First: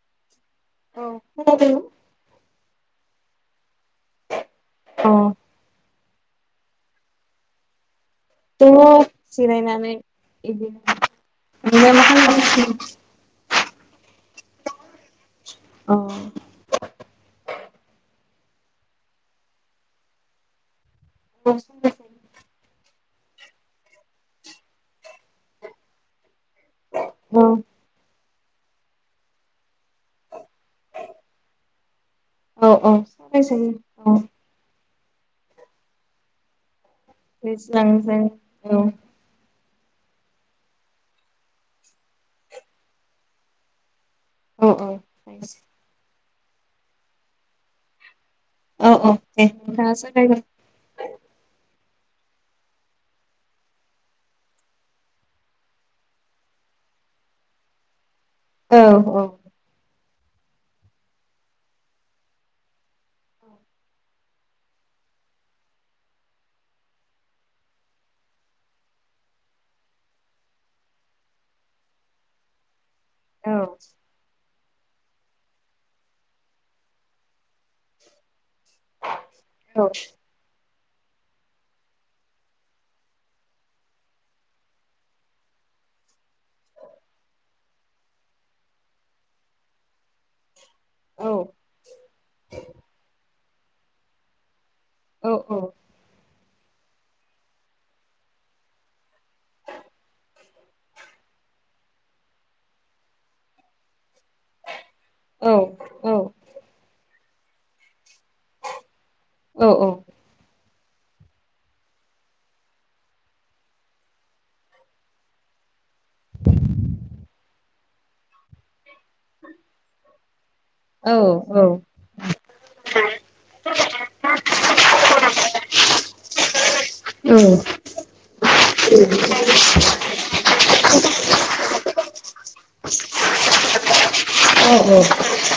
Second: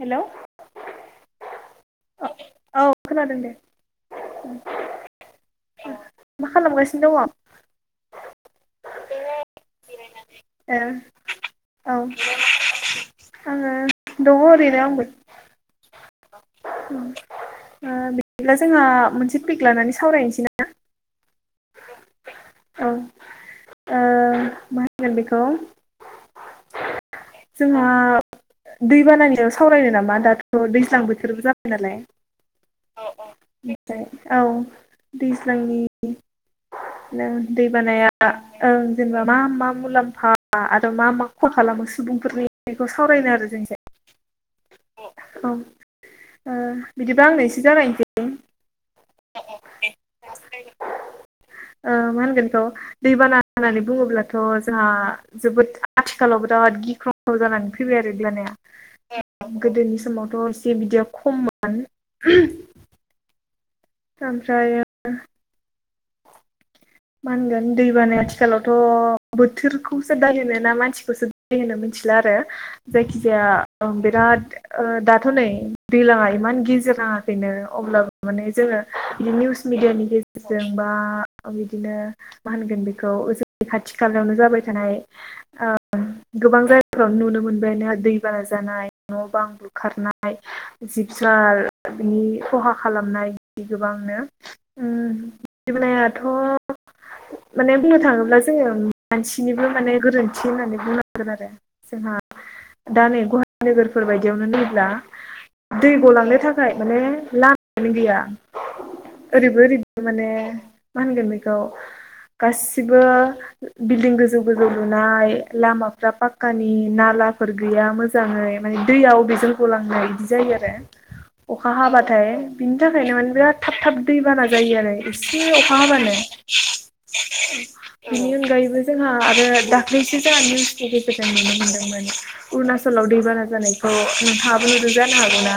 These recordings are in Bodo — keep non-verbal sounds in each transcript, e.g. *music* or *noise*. हेल'। औ खोनादों? औ खोनादों दे उम। अ। मा खालामगासिनो दङ? दङ जिरायनानै ए इदिनो। औ आङो दङ ओरैनो आंबो। अ। ओ बिदिब्ला जोंहा मोनसे पिक लानानै सावरायनोसै नामा? *unintelligible* ओं ओ। मा होनगोन बेखौ अ औ जोंहा। दै बानानियाव सावरायनो नामा दाथ' दैज्लां बोथोर जाबाय नालाय। औ औऔ सावरायजायो *unintelligible* औ दैज्लांनि ओं दैबानाया दैज्लांजों औ ओं जेनेबा मा मा। मुलाम्फा आरो मा मा खहा खालामो सुबुंफोरनि बेखौ सावरायनो आरो जों एसे। औ औ औ ओ बिदिबा आंनो एसे जागायनोसै। अ अ दे नोंथाङा जागायग्रो। ओ मा होनगोन बेखौ दैबाना होननानै बुङोब्लाथ' जोंहा जोबोद आथिखालाव बिराद। गिख्रंथाव जानानै फैबाय आरो औ औ दैबानाया गोदोनि समाव। दसे बिदिया खम *unintelligible* ओमफ्रायो। मा होनगोन दैबानाया आथिखालावथ' बोथोरखौसो दाय होनो ना मानसिखौसो दाय होनो मिथि। थिला आरो जायखि जाया औ ओ बिराद। ओ दाथ' नै दैलाङा इमान गिजेर नाङाखैनो अब्लाबो माने जोङो बे निउस औ मिडियानि गेजेरजों बा बि बिदिनो मा होनगोन बेखौ जोंनि खाथि खालायावनो जाबाय थानाय ओ गोबां जायगाफ्राव नुनो मोनबायनो आरो दैबाना जानाय न' बां बुखारनाय जिब औ जुनार बिनि खहा खालामनाय गोबांनो ओ औ *unintelligible* नाया थ' माने बुंनो थाङोब्ला जोङो मानसिनिबो माने गोरोन्थि होननानै बुंनांगोन आरो जोंहा दा नै गुवाहाटि नोगोरफोर बायदियावनो नायोब्ला औ दै गलांनो थाखाय माने लामायानो गैया ओरैबो औ ओरैबो माने मा होनगोन बे *unintelligible* गासिबो बिल्डिं गोजौ गोजौ लुनाय लामा पाक्कानि नालाफोर गैया मोजाङै माने दैया अबेजों गलांनाय बिदि जायो आरो। अखा हाबाथाय बिनि थाखायनो माने बिराद थाब थाब दैबाना जायो आरो एसे अखा हाबानो औ बेनि अनगायैबो जोंहा आरो दा *unintelligible* जा निउसनि गेजेरजों नुनो मोन्दोंमोन उरुणाचलाव दैबाना जानायखौ नोंथाङा नुदो जानो हागौना?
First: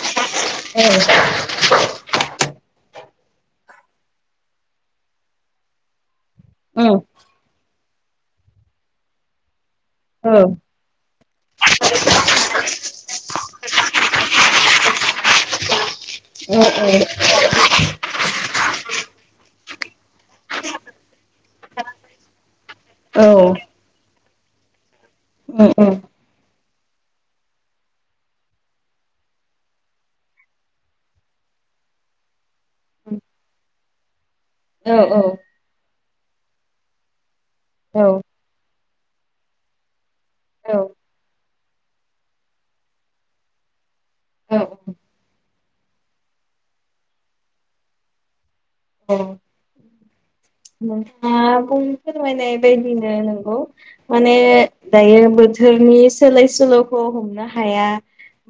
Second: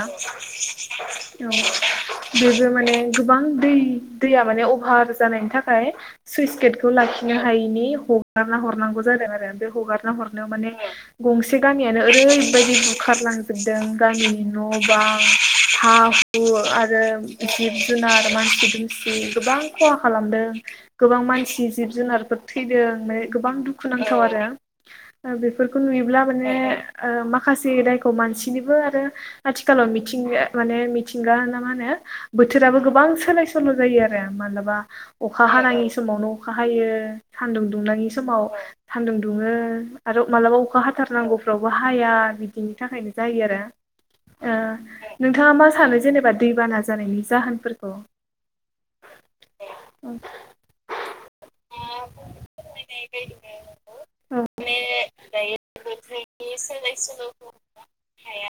औ। जो जो माने गोबां दै दैया माने अभार जानायनि थाखाय सुइस गेटखौ लाखिनो हायिनि हगारना हरनांगौ जादों आरो बेख हगारना हरनायाव माने औ *unintelligible* गंसे गामियानो ओरैबायदि बुखारलांजोबदों गामिनि न' न'बां हा हु आरो जिब- जुनार मानसि दुमसि गोबां खहा खालामदों गोबां मानसि जिब- जुनारफोर थैदो ओमफाय गोबां दुखुुनां थाव आरो ओ बेफोरखौ नुयोब्ला माने ओ माखासे दायखौ मानसिनिबो आरो आथिखालाव मिथिंगाया माने मिथिंगा ना मा होनो ओ बोथोराबो गोबां सोलाय सोल' जायो आरो मालाबा नाङि समावनो अखा हायो सान्दुं दुंनाङि औ समाव सान्दुं दुङो आरो मालाबा औ अखा हाथारनांगौफ्रावबो हाया बिदिनि थाखायनो जायो आरो। ओ औ नोंथाङा मा सानो जेनेबा दैबाना जानायनि जाहोनफोरखौ? ओ नोंथाङा बुंनो फोरमायनाय बायदिनो नोंगौ माने दायो बोद थोरनि सोलाय सोल'खौ हमनो हाया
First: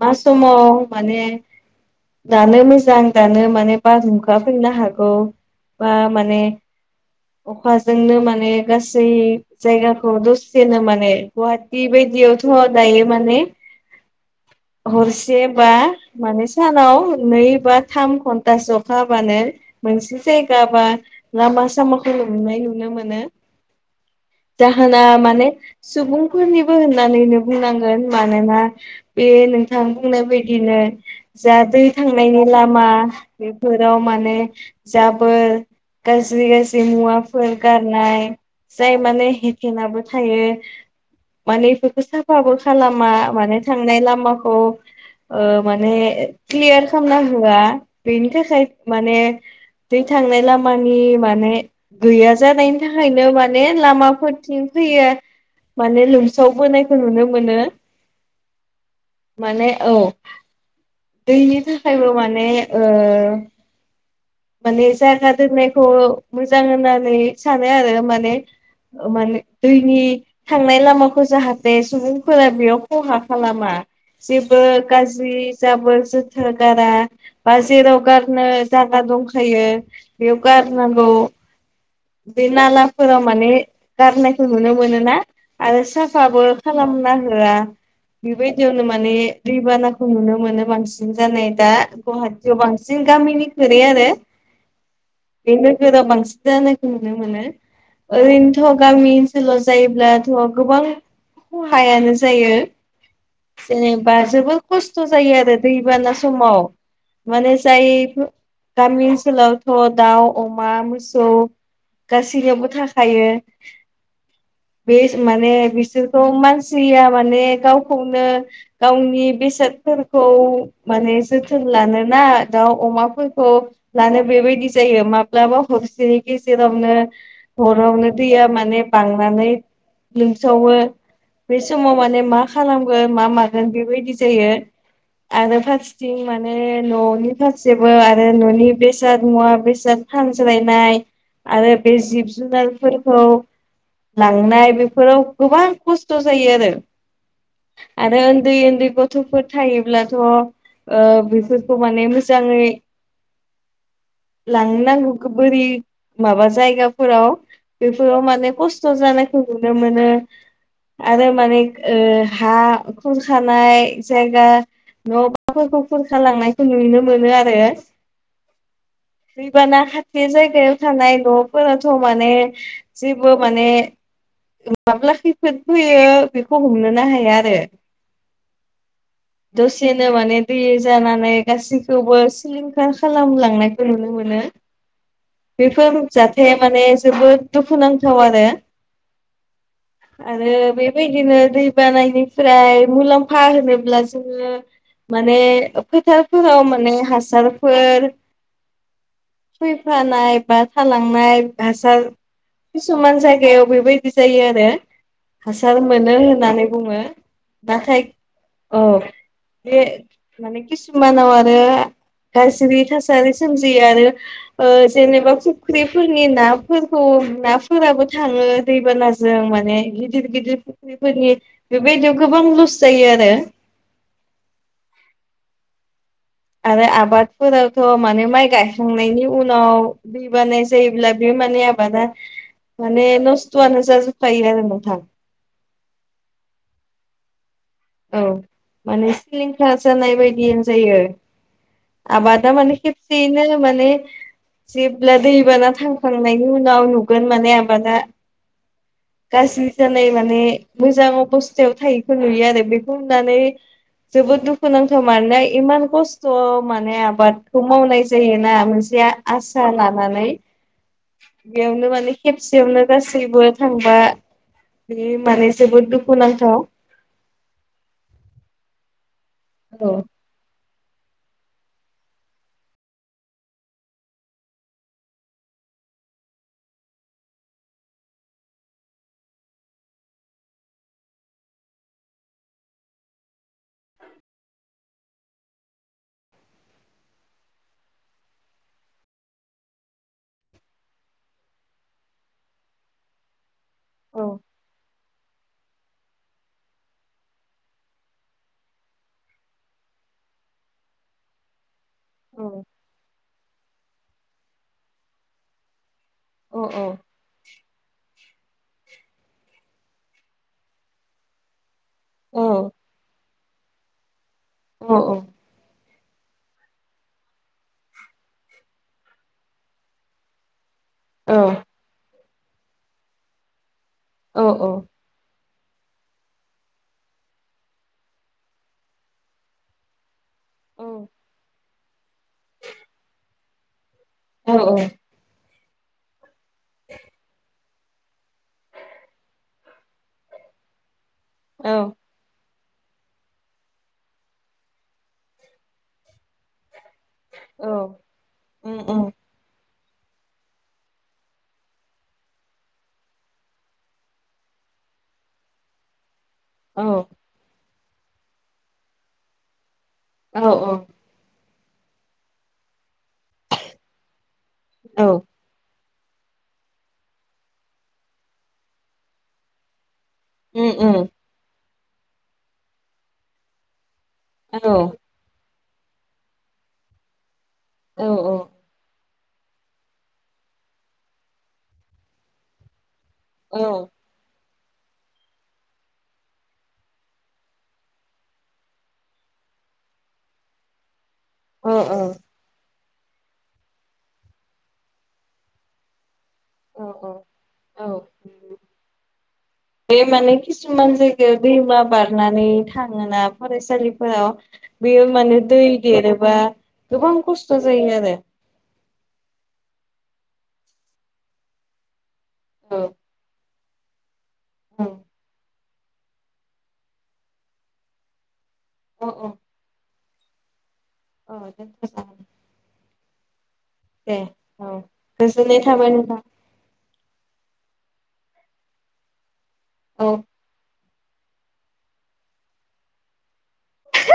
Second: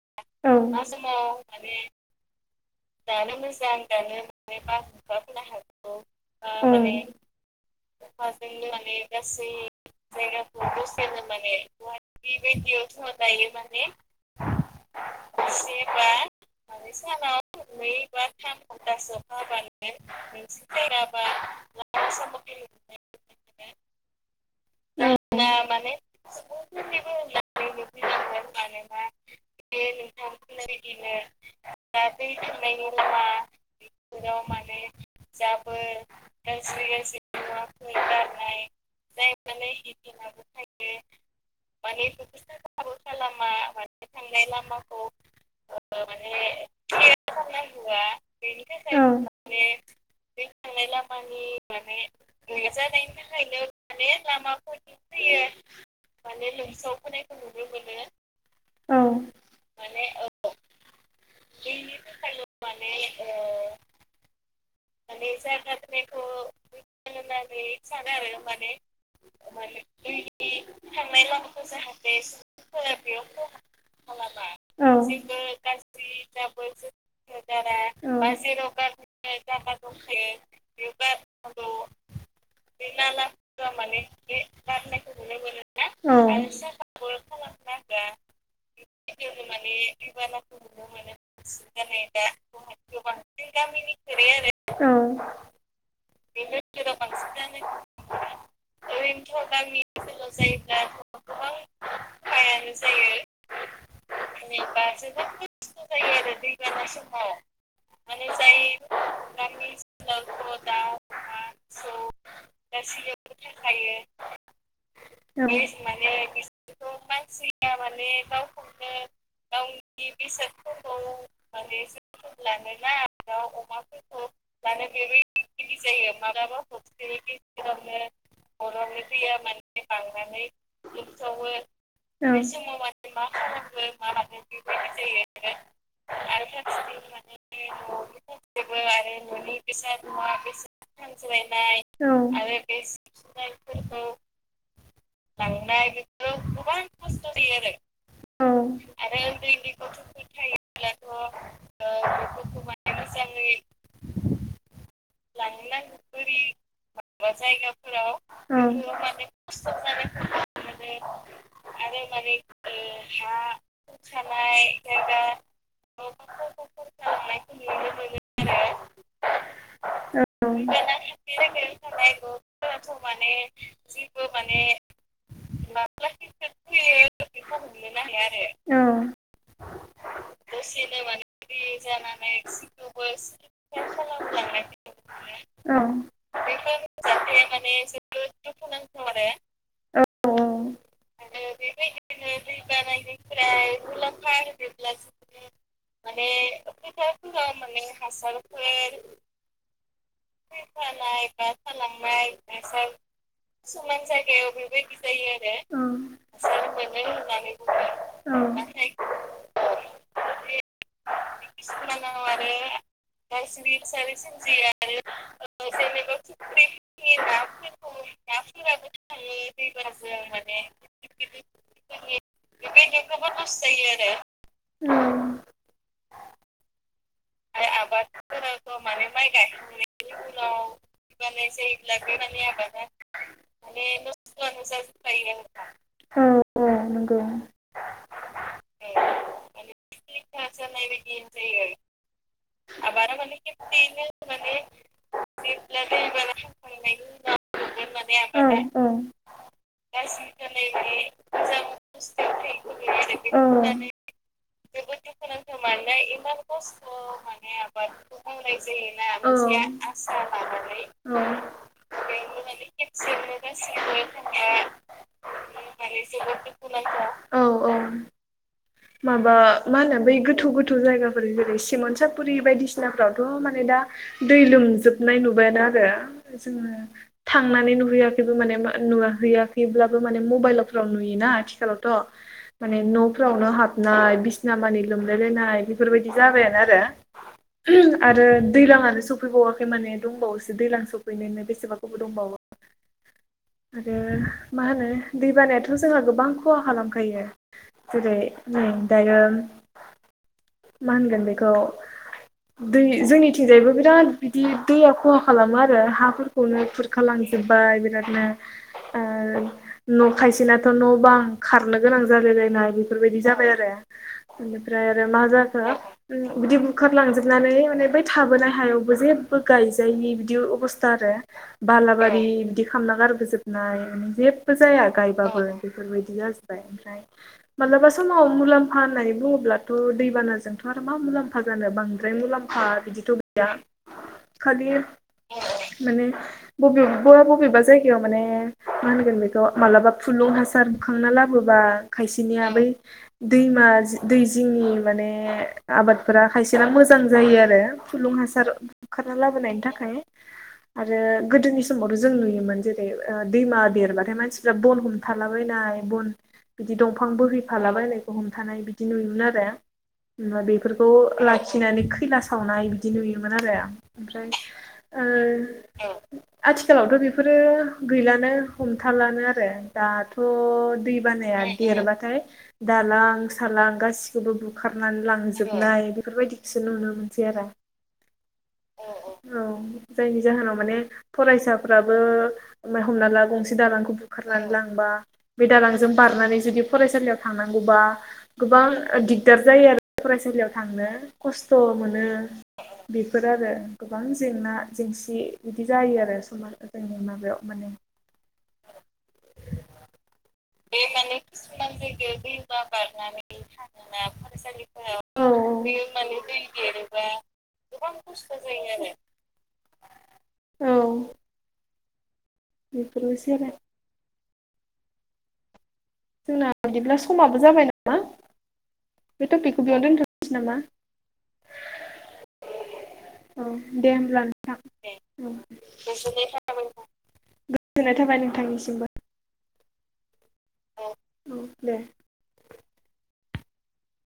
मा समाव माने दानो मोज जां दानो माने बारहुंखा फैनो हागौ बा माने अखाजोंनो माने गासै जायगाखौ दसेनो माने गुवाहाटि बायद *unintelligible* दायो माने हरसे बा माने सानाव नै बे बा थाम घन्टासो अखा हाबानो मोनसे जायगा बा लामा सामाख खौ लोमनाय नुनो मोनो। *unintelligible* जाहोना माने सुबुंफोरनिबो होननानैनो बुंनांगोन मानोना बे नोंथां बुंनाय बायदिनो जा दै थां *unintelligible* लामा बेफोराव माने जाबोर गाज्रि गाज *unintelligible* मुवाफोर गारनाय जायो माने हेथेनाबो थायो माने इफोरखो साफाबो खालामा माने थांनाय लामाखौ ओ‌ माने क्लियार खामना हो होआ बेनि थाखाय माने औ दै थांनाय लामानि माने गैया जानायनि थाखायनो माने लामाफोरथिं फैयो माने लोमसावबो नायखौ नुनो मोनो औ माने औ दैनि थाखायबो खौ‌ माने ओ माने जारना दोननायखौ मोजां होननानै सानो आरो माने ओ माने दैनि थांनाय लामाखौ जाहाते सुबुंफोरा बेयाव खहा खालामा जेबो गाज्रि जाबोर जाथोर गारा बा जेराव गारनो जागा दंखाय यो बेयाव गारनांगौ *unintelligible* बे नालाफोराव माने गारनायखौ नुनोना आरो साफाबो खालाम ना होआ बेबायदियावनो माने दैबानाखौ नुनो मोनो बांसिन जानाय दा गुवाहाटियाव बांसिन गामिनि खोरै आरो बे नोगोराव बां सिन जानायखौ नुनो मोनो। ओरैनोथ' गामि ओनसोलाव जायोब्लाथ' गोबां खहायानो जायो। जेनेबा जोबोर खस्थ' जायो आरो दैबाना समाव माने जायफो गामि ओनसोलावथ' दाउ अमा मोसौ गासैनियावबो थाखायो बेस माने बिसोरखौ मानसिया माने गावखौनो गावनि बेसा साद फोरखौ माने जोथोन लानोना दाउ अमाफोरखौ लानो बेबायद दि जायो माब्लाबा बिनि गेजेरावनो हरावनो दैया माने बांनानै लोमसावो बे समाव माने मा खालामगोन मा मागोन बेबायदि जायो आरो थिं माने न'नि फारसेबो आरो न'नि बेसाद मुवा बेसाद फानग्राया नाय आरो बे जिब जुनारफोरखौ लांनाय बेफोराव गोबां खस्थ जायो आरो आरो उन्दै उन्दै उन्दै बेफोराव गथफोर थायोब्लाथ बेफोरखौ माने मोजांङै *unintelligible* लोंनांगो खो बोरि माबा जायगाफोराव बेफोराव माने खस्थ' जानायखौ नुनो मोनो *unintelligible* आरो माने ओ हा खुरखानाय जायगा न'फोर खुरखा लांनायखौ नुनो मोनो आरो *unintelligible* *unintelligible* साखाथि मोनो जायगायाव थानाय न'फोराथ माने जेबो माने नाथाय माब्ला खैफोद फैयो बेखौ हमनोना हाया आरो दसेनो माने दै जानानै गासैखौबो सिलिंखार खालामलांनायखौ नुनो मोनो बेफोर जाथाया माने जोबोद दुखुनांथाव आरो खौ माने आरो बेबायदिनो दै बानानिफ्राय मुलाम्फा होनोब्ला जोंङो माने हासारफोर *inaudible* फैफानाय बा थालांनाय हासार किसुमान जायगायाव बेबायदि जायो। आरो हासार मोनो होननानै बुंङो नाथाय औ बे माने किसुमानाव आरो गाज्रि थासारि सोमजियो आरो ओ जेनेबा फुख्रिफोरनि नाफोरखौ नाफोराबो थांङो दैबानाजों माने गिदिर गिदिर फुख्रिफोरनि बेबायदियाव गोबां लस जायो आरो *inaudible* आरो आब आबादफोरावथ' माने माइ गायखांनायनि उनाव दै बानाया जायोब्ला बे माने आबादा माने नस्थआनो जाजोब खायो आरो नोंथां औ औ नोंगौ औ माने सिलिंखार जानाय बायदियानो जायो। आबादा माने खेबसेयैनो माने जेब्ला दैबाना थांखांनायनि उनावनो नुगोन माने आबादा गाज्रि जानाय माने मोजां अबस्थायाव थायैखौ नुयो आरो बेखौ होननानै जोबोद दुखुनांथाव मानोना इमान खस्थ माने आबादखौ मावनाय जायोना मोनसे आसा लानानै बेयावनो माने खेबसेयावनो गासैबो थांबा बे माने जोबोद दुखुुनांथाव अ माबा मा होनो औ बै गोथौ गोथौ जायगा जेरै सिमोनसापुरि बायदिसिनाफ्रावथ' माने दा दै लोमजोबनाय नुबायानो आरो जोंङो थांनानै नुहैयाखैबो माने नुवाहैयाखैब्लाबो माने मबाइलफ्राव नुयो दा आथिखालावथ' माने न'फ्रावनो हाबनाय बिसिना मानि लोमलायलायनाय बेफोरबायदि जाबायानो आरो उमह आरो दैलांङानो सफैबावाखै माने दंबावोसो दैलां सफैनोनो बेसेबा गोबाव दंबावो। *inaudible* आरो औ मा होनो दैबानायाथ जोंहा गोबां खहा खालामखायो जेरै ओ दायो मा होनगोन बेखौ दै जोंनि थिंजायबो बिराद बिदि दैया खहा खालामो आरो हा औ फोरखौनो खुरखालांजोबबाय बिरादनो ओ न' खायसेनाथ' न'बां खारला गोनां औ जालायलायनाय बेफोरबायदि जाबाय आरो बेनिफ्राय औ आरो मा जा उम बिदि बुखारलांजोबनानै माने बै थाबोनाय हायावबो जेबो गायजायि बिदि अबस्था था औ आरो बालाबारि बिदि खालामना गारबोजोबनाय औ जेबबो औ जाया गायबाबो बेफोरबायदि जाजोबबाय ओमफ्राय मालाबा समाव मुलाम्फा होननानै बुंङोब्लाथ' दैबाना जों दाथ' आरो मा मुलाम्फा जानो बांद्राय मुलाम्फा बिदिथ' गैया औ खालि माने बबेबा बबेबा जायगायाव माने मा होनगोन बेखौ मालाबा फुलुं हासार बुखांना लाबोबा औ खायसेनिया बै दैमा जि दै जिंनि माने ओ आबादफोरा खायसेना मोजां जायो आरो फुलुं हासार बुखारना लाबोनायनि थाखाय आरो गोदोनि समावथ' जों नुयोमोन जेरै ओ दैमा देरबाथाय मानसिफ्रा बन हमथालाबायना नाय बन बिदि दंफां बोहैफाला बायनायखौ हमथानाय बिदि नुयोमोन आरो होमबा औ औ बेफोरखौ लाखिनानै खैला सावनाय बिदि नुयोमोन आरो आं ओमफ्राय ओ औ आथिखालावथ' बेफोरो गैलानो हमथालानो आरो दाथ' उम थ' दै उम बानाया देरबाथाय दालां सालां गासिखौबो औ बुखारनानै लांजोबनाय बेफोरबायदिखौसो नुनो मोनसै आरो औ औ औ जायनि जाहोनाव माने फरायसाफ्राबो मा हमना ला गंसे औ दालांखौ बुखारनानै लां बा बे दालांजों बारनानै जुदि फरायसालियाव थांनांगौबा गोबां‌ दि दार जायो आरो फरायसालियाव थांनो खस्थ' औ मोनो। बेफोर आरो गोबां जेंना जेंसि बिदि जायो आरो। *unintelligible* मार औ गोदोंनि औ माबायाव माने। औ बे माने किसुमान जायगायाव दैमा बारनानै थाङोना फरायसालि फोराव बेयो माने दै देरोबा गोबां खस्थ' जायो आरो। औ औ बिफोरबो *unintelligible* औ जोंना बिदिब्ला समाबो जाबाय नामा औ बे औ टपिकखौ बेयावनो दोनथ' नोसै‌ नामा औ दोन्थ' जागोन औ दे होमब्ला औ नोंथां गोजोननाय *unintelligible* थाबाय नोंथां गोजोननाय थाबाय नोंथांनिसिमबो। औ औ दे